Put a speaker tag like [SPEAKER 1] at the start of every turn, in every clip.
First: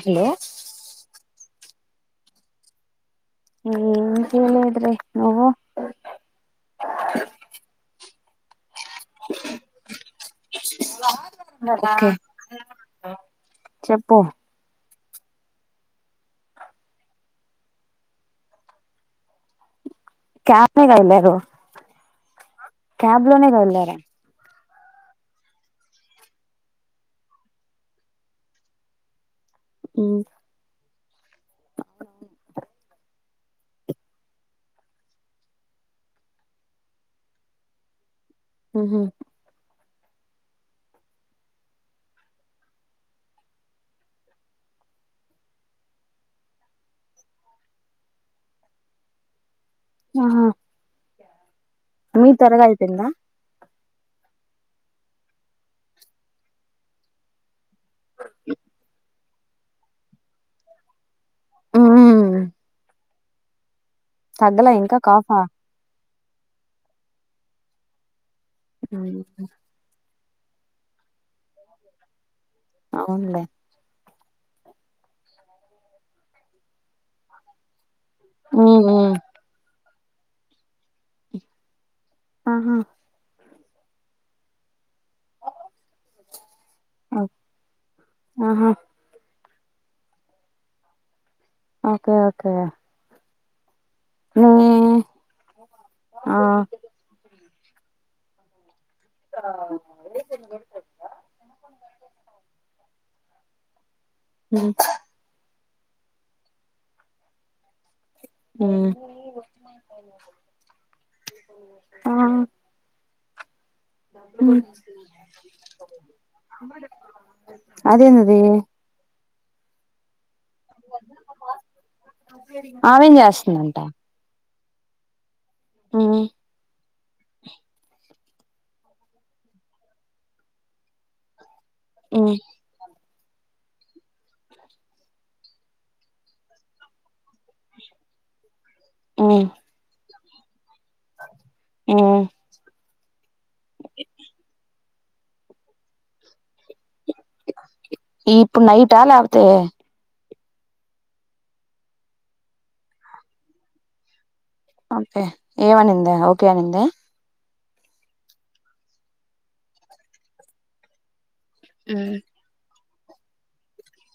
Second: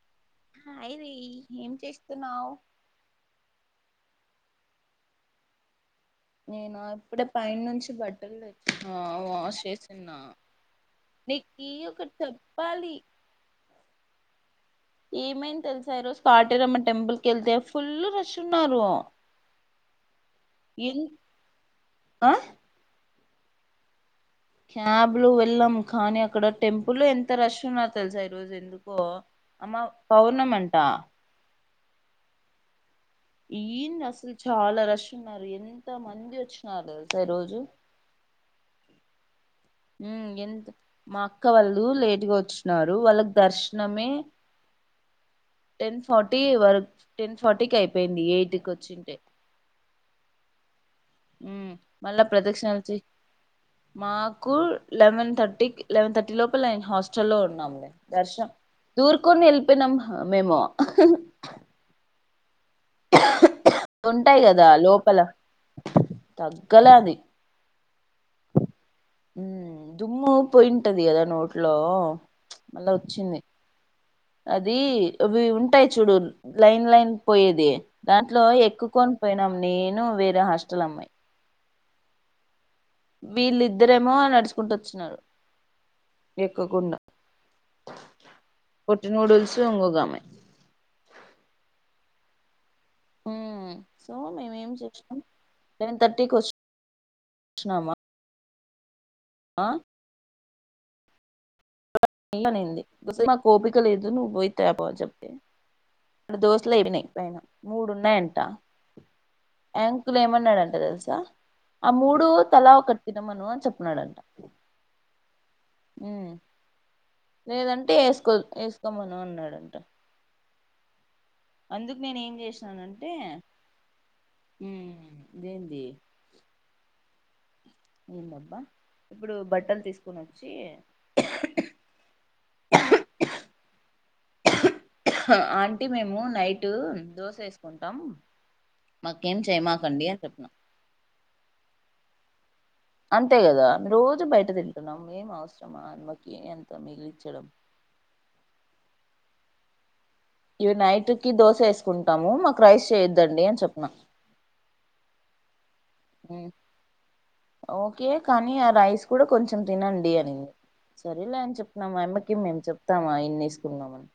[SPEAKER 1] Hello
[SPEAKER 2] హ అయిరి ఏం చేస్తున్నావ్
[SPEAKER 1] ఏం చేయలేదు రా నువ్వు
[SPEAKER 2] నేనా ఇప్పుడే పైనుంచి బట్ [inaudible] ఆ వాష్ చేసిన నీకి
[SPEAKER 1] ఓకే
[SPEAKER 2] ఒకటి చెప్పాలి
[SPEAKER 1] చెప్పు
[SPEAKER 2] ఏమైంది తెలుసా ఈరోజు కాటేరమ్మ టెంపుల్ కి వెళ్తే ఫుల్ రష్ ఉన్నారు
[SPEAKER 1] క్యాబ్ ఎ గ
[SPEAKER 2] ఎన్
[SPEAKER 1] ఎల్లారు
[SPEAKER 2] ఆ
[SPEAKER 1] క్యాబ్ లోనే గ వెళ్లారా
[SPEAKER 2] క్యాబ్ లో వెళ్ళాం కానీ అక్కడ టెంపుల్ లో ఎంత రష్ ఉన్నారు తెలుసా ఈరోజు ఎందుకో. అమ్మ పౌర్ణమంట
[SPEAKER 1] అవును
[SPEAKER 2] ఏంది అసలు చాలా రష్ ఉన్నారు ఎంత మంది వచ్చినారు తెలుసా ఈరోజు.
[SPEAKER 1] ఉహు
[SPEAKER 2] ఎంత మా అక్క వాళ్ళు లేట్ గా వచ్చినారు వాళ్ళకు దర్శనమే టెన్ ఫార్టీ వరక్ టెన్ ఫార్టీకి అయిపోయింది ఎయిట్ కి వచ్చింటే
[SPEAKER 1] అ హా
[SPEAKER 2] ఉమ్, మళ్ళా
[SPEAKER 1] మీది త్వరగా
[SPEAKER 2] ప్రదక్షిణలు చే
[SPEAKER 1] అయిపోందా.
[SPEAKER 2] మాకు లెవెన్ థర్టీ కి లెవెన్ థర్టీ లోపల హాస్టల్ లో ఉన్నాము దర్శనం దూర్ కొన్ని వెళ్లిపోయినాం మేము
[SPEAKER 1] ఉ ఊఉ
[SPEAKER 2] ఉంటాయి కదా లోపల.
[SPEAKER 1] కాఫా
[SPEAKER 2] తగ్గలే అది ఉమ్,
[SPEAKER 1] అ
[SPEAKER 2] దుమ్ము పోయింటది కదా నోట్లో. మల్ల వచ్చింది
[SPEAKER 1] అవునులే
[SPEAKER 2] అది అవి ఉంటాయ్, చూడు లైన్ లైన్ పోయేది‌ దాంట్లో ఎక్కుకొనిపొయినాం నే ను వేర హస్టల్ అమె
[SPEAKER 1] ఆహా
[SPEAKER 2] వీళ్ళిద్దిరేమో నడుచుకుంటూ వొచ్చినారు. కోకుండా
[SPEAKER 1] ఆహా
[SPEAKER 2] వట్ నూడిల్స్ ఇంగొగామె
[SPEAKER 1] ఓకే ఓకే
[SPEAKER 2] ఉ సో
[SPEAKER 1] నీ
[SPEAKER 2] మేమేం చేస్నాం, సెవెన్ థర్టీకి
[SPEAKER 1] ఆ
[SPEAKER 2] వచ్ ష్నామా
[SPEAKER 1] ఆ [inaudible]
[SPEAKER 2] మల్లానింది గుస నువ్ పోయ్ తాపో చెప్తే దోశలు అవినయి పైన మూడు ఉన్నాయంట, యాంకులు ఏమన్నాడంట తెల్సా ఆ మూడు తలా ఒక తినమను చెప్
[SPEAKER 1] ఉ
[SPEAKER 2] లేదంటే ఏసుకోద్ ఏసుకోమను నడంట అందుకు నేను ఏం చేసినానంటే,
[SPEAKER 1] ఆమెం చేస్తుందంట
[SPEAKER 2] హు ఇదేంది. ఏందబ్బా ఇప్పుడు బట్టలు తీసుకొని వచ్చి ఆంటీ మేము నైట్ దోశ ఏసుకుంటం. మాకేం చేయమాకండి చె అ
[SPEAKER 1] ఆ
[SPEAKER 2] అంతే కదా రోజు బయట తి నమ్ మేం అవసరమా అన్మకి ఎంత మిగిలి
[SPEAKER 1] ఈ ఇప్పు నైటా లే తే
[SPEAKER 2] ఇవి నైట్ కి దోశ ఏసుకుంటాము. మాక్ రైస్ చేయొద్దండి, అని చెప్నా
[SPEAKER 1] అంతే ఏవనిందా ఓకే అనింద
[SPEAKER 2] ఓకే కానీ ఆ రైస్ కూడా కొంచెం తినండి. అని సర్లేన్ చెప్పిన మా
[SPEAKER 1] ఉమ్
[SPEAKER 2] యామ్మకి మేము చెప్పు. ఇత్తామా ఇన్నేసుకున్నామని.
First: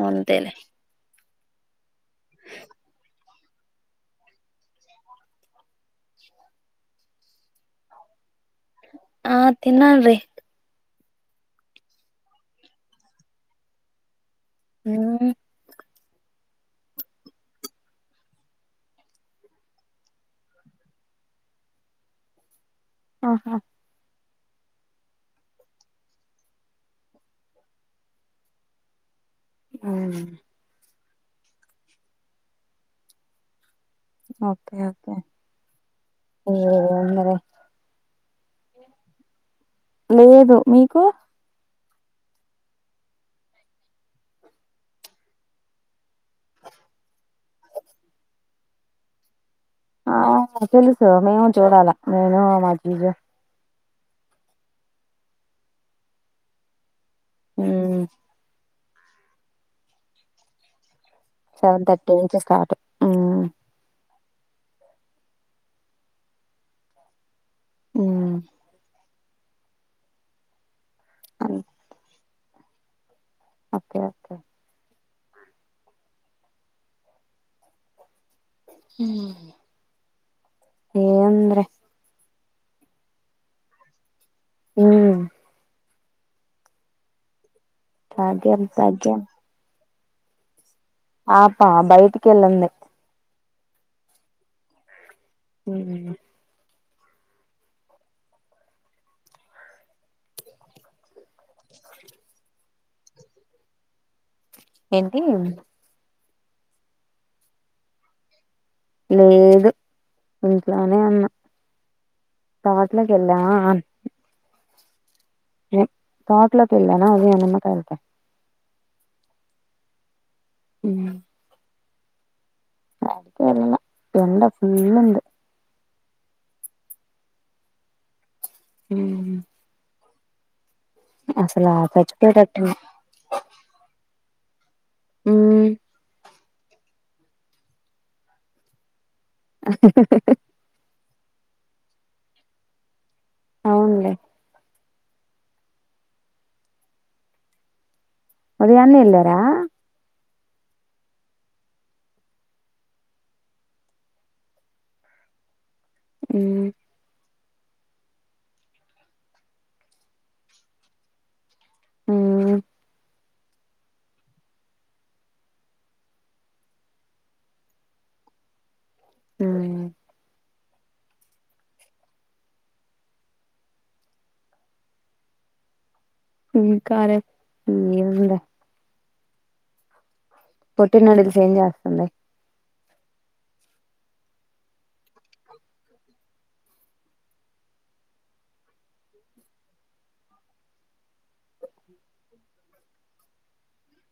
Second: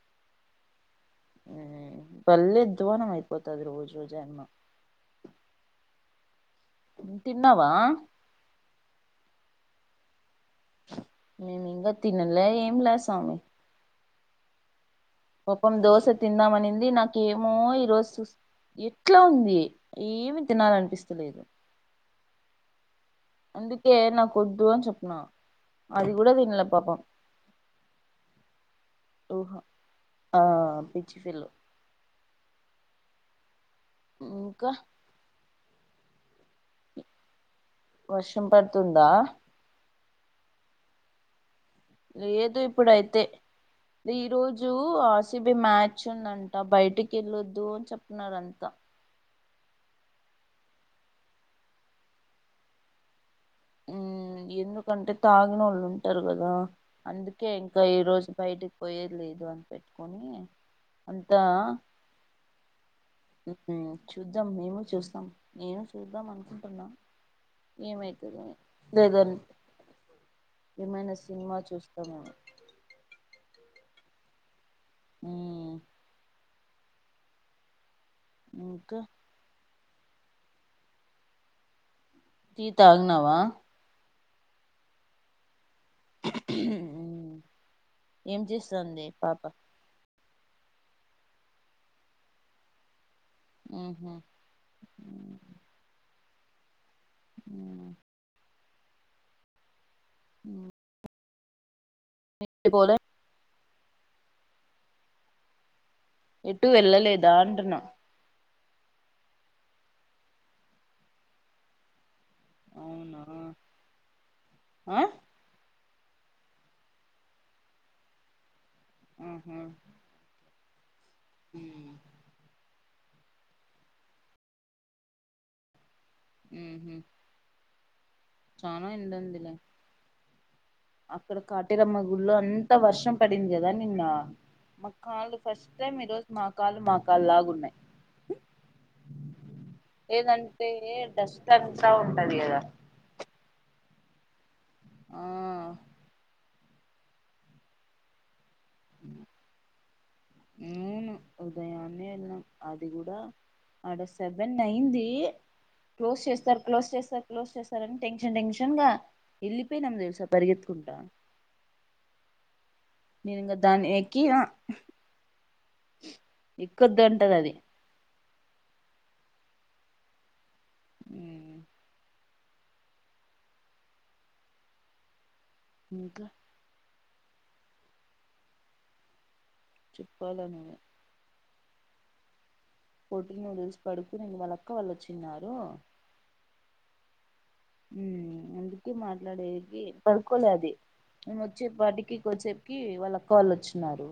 [SPEAKER 1] అంతేలే.
[SPEAKER 2] భలే అద్వానమైపోతది రోజురోజుకి తిన్నావా.
[SPEAKER 1] ఆహ్ తిన్నాంలే
[SPEAKER 2] నేనింకా తినలే ఏంలే స్వామి.
[SPEAKER 1] ఉమ్
[SPEAKER 2] ఒప్పం దోశ తిందామనింది నాకేమో ఈరోజు సుస్ ఎట్లా ఉంది ఏమి తినాలనిపిస్తలేదు.
[SPEAKER 1] ఆహా
[SPEAKER 2] అందుకే నాప్ వొద్దు అని చెప్పిన అది కూడా తినలే పాపం. ఓహో ఆహ్ చ్చఫిలో
[SPEAKER 1] ఓకే ఓకే ఓ అందరం
[SPEAKER 2] వర్షం పడుతుందా.
[SPEAKER 1] లేదు మీకు
[SPEAKER 2] లేదు ఇప్పుడైతే ఈ రోజు ఆర్ సి బి మ్యాచ్ ఉందంట బయటికి వెళ్ళొద్దు అని చెప్తున్నారంతా.
[SPEAKER 1] ఆహ్ తెలుసు మేము ఏం చూడాలే నేను మా జీజే.
[SPEAKER 2] ఉమ్, ఎందుకంటే తాగినోళ్ళు ఉంటారు కదా. అందుకే ఇంకా ఈ
[SPEAKER 1] ఉమ్
[SPEAKER 2] రోజు బయటికి పోయేది లేదు అని పెట్టుకొని.
[SPEAKER 1] సెవెన్ థర్టీ నుంచి స్టార్ట్ ఉమ్.
[SPEAKER 2] ఉమ్మ్ చూద్దాం మేము చూస్తాం నేను చూద్దాం అనుకుంటున్నా.
[SPEAKER 1] ఉమ్
[SPEAKER 2] ఏమయితదో ఏమో జగన్ ఏమైనా సినిమా చూస్తామ.
[SPEAKER 1] Okay okay.
[SPEAKER 2] ఉమ్ ఇంకా
[SPEAKER 1] ఏంద్ర
[SPEAKER 2] టీ తాగినవా.
[SPEAKER 1] ఉమ్
[SPEAKER 2] ఉమ్ ఏం
[SPEAKER 1] భాగ్యం
[SPEAKER 2] చేస్తాంది
[SPEAKER 1] భాగ్యం
[SPEAKER 2] పాప.
[SPEAKER 1] పాప బయటికి వెళ్లింది.
[SPEAKER 2] ఉహూ
[SPEAKER 1] ఉమ్
[SPEAKER 2] ఉమ్ [inaudible] బోలే [unintelligible]
[SPEAKER 1] ఏంటి
[SPEAKER 2] ఎటు వెళ్ళలేదా అంటున్నా
[SPEAKER 1] లేదు ఇంట్లోనే ఉన్నా తోట్లోకి
[SPEAKER 2] అవునా
[SPEAKER 1] వెల్దామా ఆ
[SPEAKER 2] ఆ
[SPEAKER 1] తోటలోకెల్దామా అదే నిమ్మకాయలకి
[SPEAKER 2] ఆహా
[SPEAKER 1] హు
[SPEAKER 2] [inaudible]
[SPEAKER 1] యాడికెళ్లలా ఎండ ఫుల్ంది
[SPEAKER 2] హు హు చాన
[SPEAKER 1] ఉమ్
[SPEAKER 2] ఎంతందులో [unintelligible] అక్కడ
[SPEAKER 1] అసలు
[SPEAKER 2] కాటేరమ్మ గుళ్లో అంత
[SPEAKER 1] చచ్చిపోయేటట్టుంది
[SPEAKER 2] వర్షం పడింది కదా నిన్న మోకాళ్లు
[SPEAKER 1] ఉమ్
[SPEAKER 2] ఫస్ట్ టైం ఈరోజు మా కాళ్ళు మా కాలులాగా ఉన్నాయి ఏదంటంట ఏడస్ అంతా ఉంటది కదా [unintelligible]
[SPEAKER 1] అవునులే
[SPEAKER 2] ఆ
[SPEAKER 1] ఉదయాన్నే వెళ్ళారా
[SPEAKER 2] అవును ఉదయాన్నే వెళ్లి అది కూడా ఆడ సెవెన్ అయింది క్లోజ్
[SPEAKER 1] ఉమ్
[SPEAKER 2] చేస్తారు క్లోజ్ చేస్తారు క్లోజ్ చేస్తారని టెన్షన్ టెన్షన్ గా వెళ్ళిపోయినమ్ తెలుసా పరిగెత్తుకుంటా
[SPEAKER 1] హుం
[SPEAKER 2] నేను ఇంకా దాని ఎక్కిన ఎక్కొద్ధంటది అది
[SPEAKER 1] హు
[SPEAKER 2] మీకా [inaudible]
[SPEAKER 1] ఇకారే నంద [unintelligible]
[SPEAKER 2] చె [unintelligible]
[SPEAKER 1] పొట్టి నడుగు ఎం జేత అందే [unintelligible]
[SPEAKER 2] పొటి నూడిల్స్ పడుకునిన వాళ్ళక్క వాళ్ళు వచిన్నారు అందుకే మాట్లాడేది పడుకోలే అది మేము వచ్చే పాటికి కొద్దిసేపుకి వాళ్ళక్కావాళ్ళ వచ్చిన్నారు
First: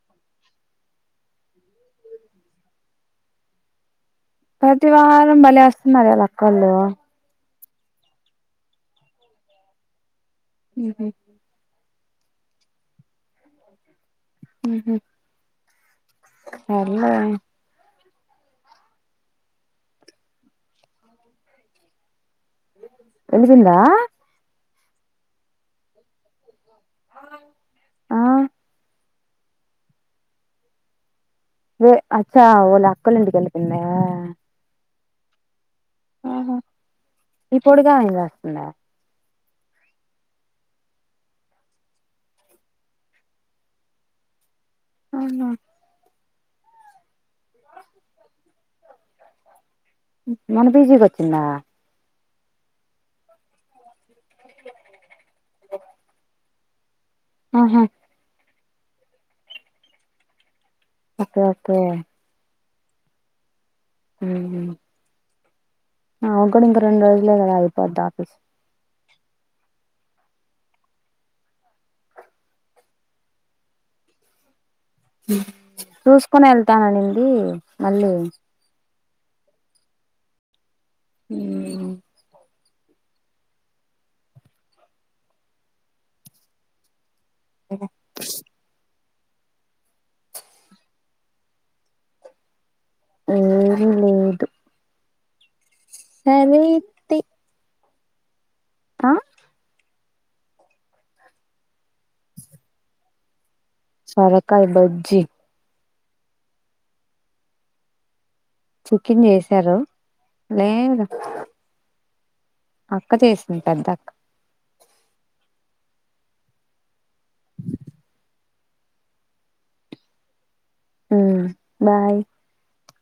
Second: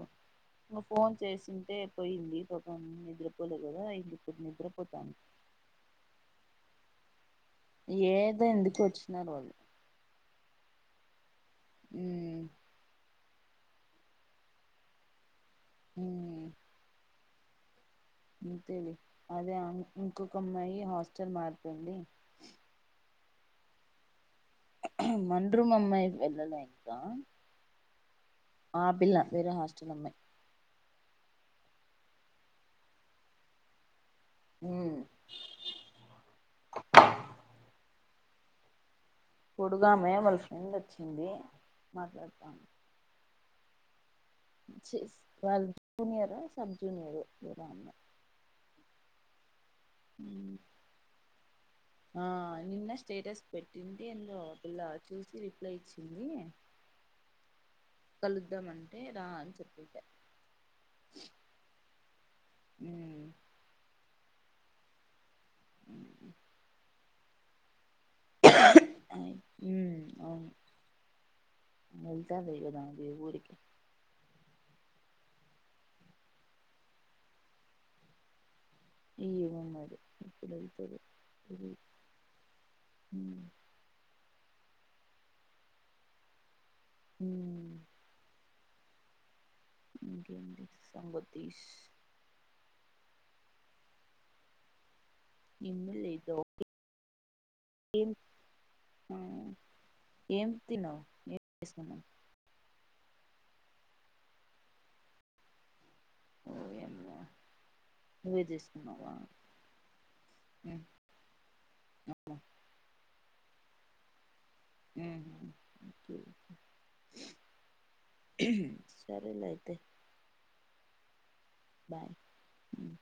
[SPEAKER 2] ఫోన్ చేసింటే పోయింది పాపం నిద్రపోలే కదా ఇందు
[SPEAKER 1] ప్రతి వారం బలే వస్తున్నారు కదా అక్కోళ్లు
[SPEAKER 2] ఏదో ఎందుకు వచ్చినరు వారు
[SPEAKER 1] ఉహు
[SPEAKER 2] ఊ
[SPEAKER 1] ఉహు
[SPEAKER 2] మ్మ్
[SPEAKER 1] ఎలా [unintelligible]
[SPEAKER 2] అంతేలే అదే ఇంకొక అమ్మాయి హాస్టల్ మార్తుంది
[SPEAKER 1] తేలిసింద
[SPEAKER 2] మనరూం అమ్మాయి పెద్దదయ్యింది.
[SPEAKER 1] ఆ
[SPEAKER 2] ఆ పిల్ల వేరే హాస్టల్ అమ్మాయి
[SPEAKER 1] వే అక్క వల అక్కొల్లయింటికి వెళ్ళిపోయింద
[SPEAKER 2] ఊ
[SPEAKER 1] ఊహు ఇప్పుడుగాని గట్ల
[SPEAKER 2] పోడుగమే వాళ్ళ ఫ్రెండ్ ఓచ్చింది మాట్లాడతంది
[SPEAKER 1] అవునా
[SPEAKER 2] వాల్ల జూనియర్ సబ్జునియర్ ఎవరో అమ్మాయి
[SPEAKER 1] మన పీజీకి వచ్చిందా
[SPEAKER 2] ఆ నిన్న స్టేటస్ పెట్టింది ఎందొ పిల్ల చూసి రిప్లై ఇచ్చింది.
[SPEAKER 1] ఆహా
[SPEAKER 2] ఇద్దం అంటే రా అని చెప్పేకే
[SPEAKER 1] ఓకే ఓకే
[SPEAKER 2] ఊ
[SPEAKER 1] ఊహు నాకు కూడా ఇంక రెండు రోజులే కదా అయిపోద్ద అస్
[SPEAKER 2] ఉమ్ అవును వేళ్తావే గద మీ ఊరికి
[SPEAKER 1] చూసుకుని వెళ్తాననింది మళ్ళీ
[SPEAKER 2] ఏమో మరి ఇప్పుడు
[SPEAKER 1] ఊ
[SPEAKER 2] హ ఉమ్
[SPEAKER 1] ఆ
[SPEAKER 2] ఇక ఏంటి సంగతులు
[SPEAKER 1] ఏం లేదు
[SPEAKER 2] ఏమి లేదు
[SPEAKER 1] సరే తి
[SPEAKER 2] ఏం
[SPEAKER 1] ఆ
[SPEAKER 2] ఏం తినవు ఏం చేస్తున్నావు
[SPEAKER 1] సోరకాయ బజ్జి
[SPEAKER 2] ఓ యమ్మ నువ్వే చేసుకున్నావా
[SPEAKER 1] చికెన్ చేసారు
[SPEAKER 2] ఉమ్
[SPEAKER 1] లేదు అక్క చేసింది పెద్దక్క
[SPEAKER 2] ఊహు ఓకే సరేలే అయితే
[SPEAKER 1] ఆ బాయ్
[SPEAKER 2] ఉమ్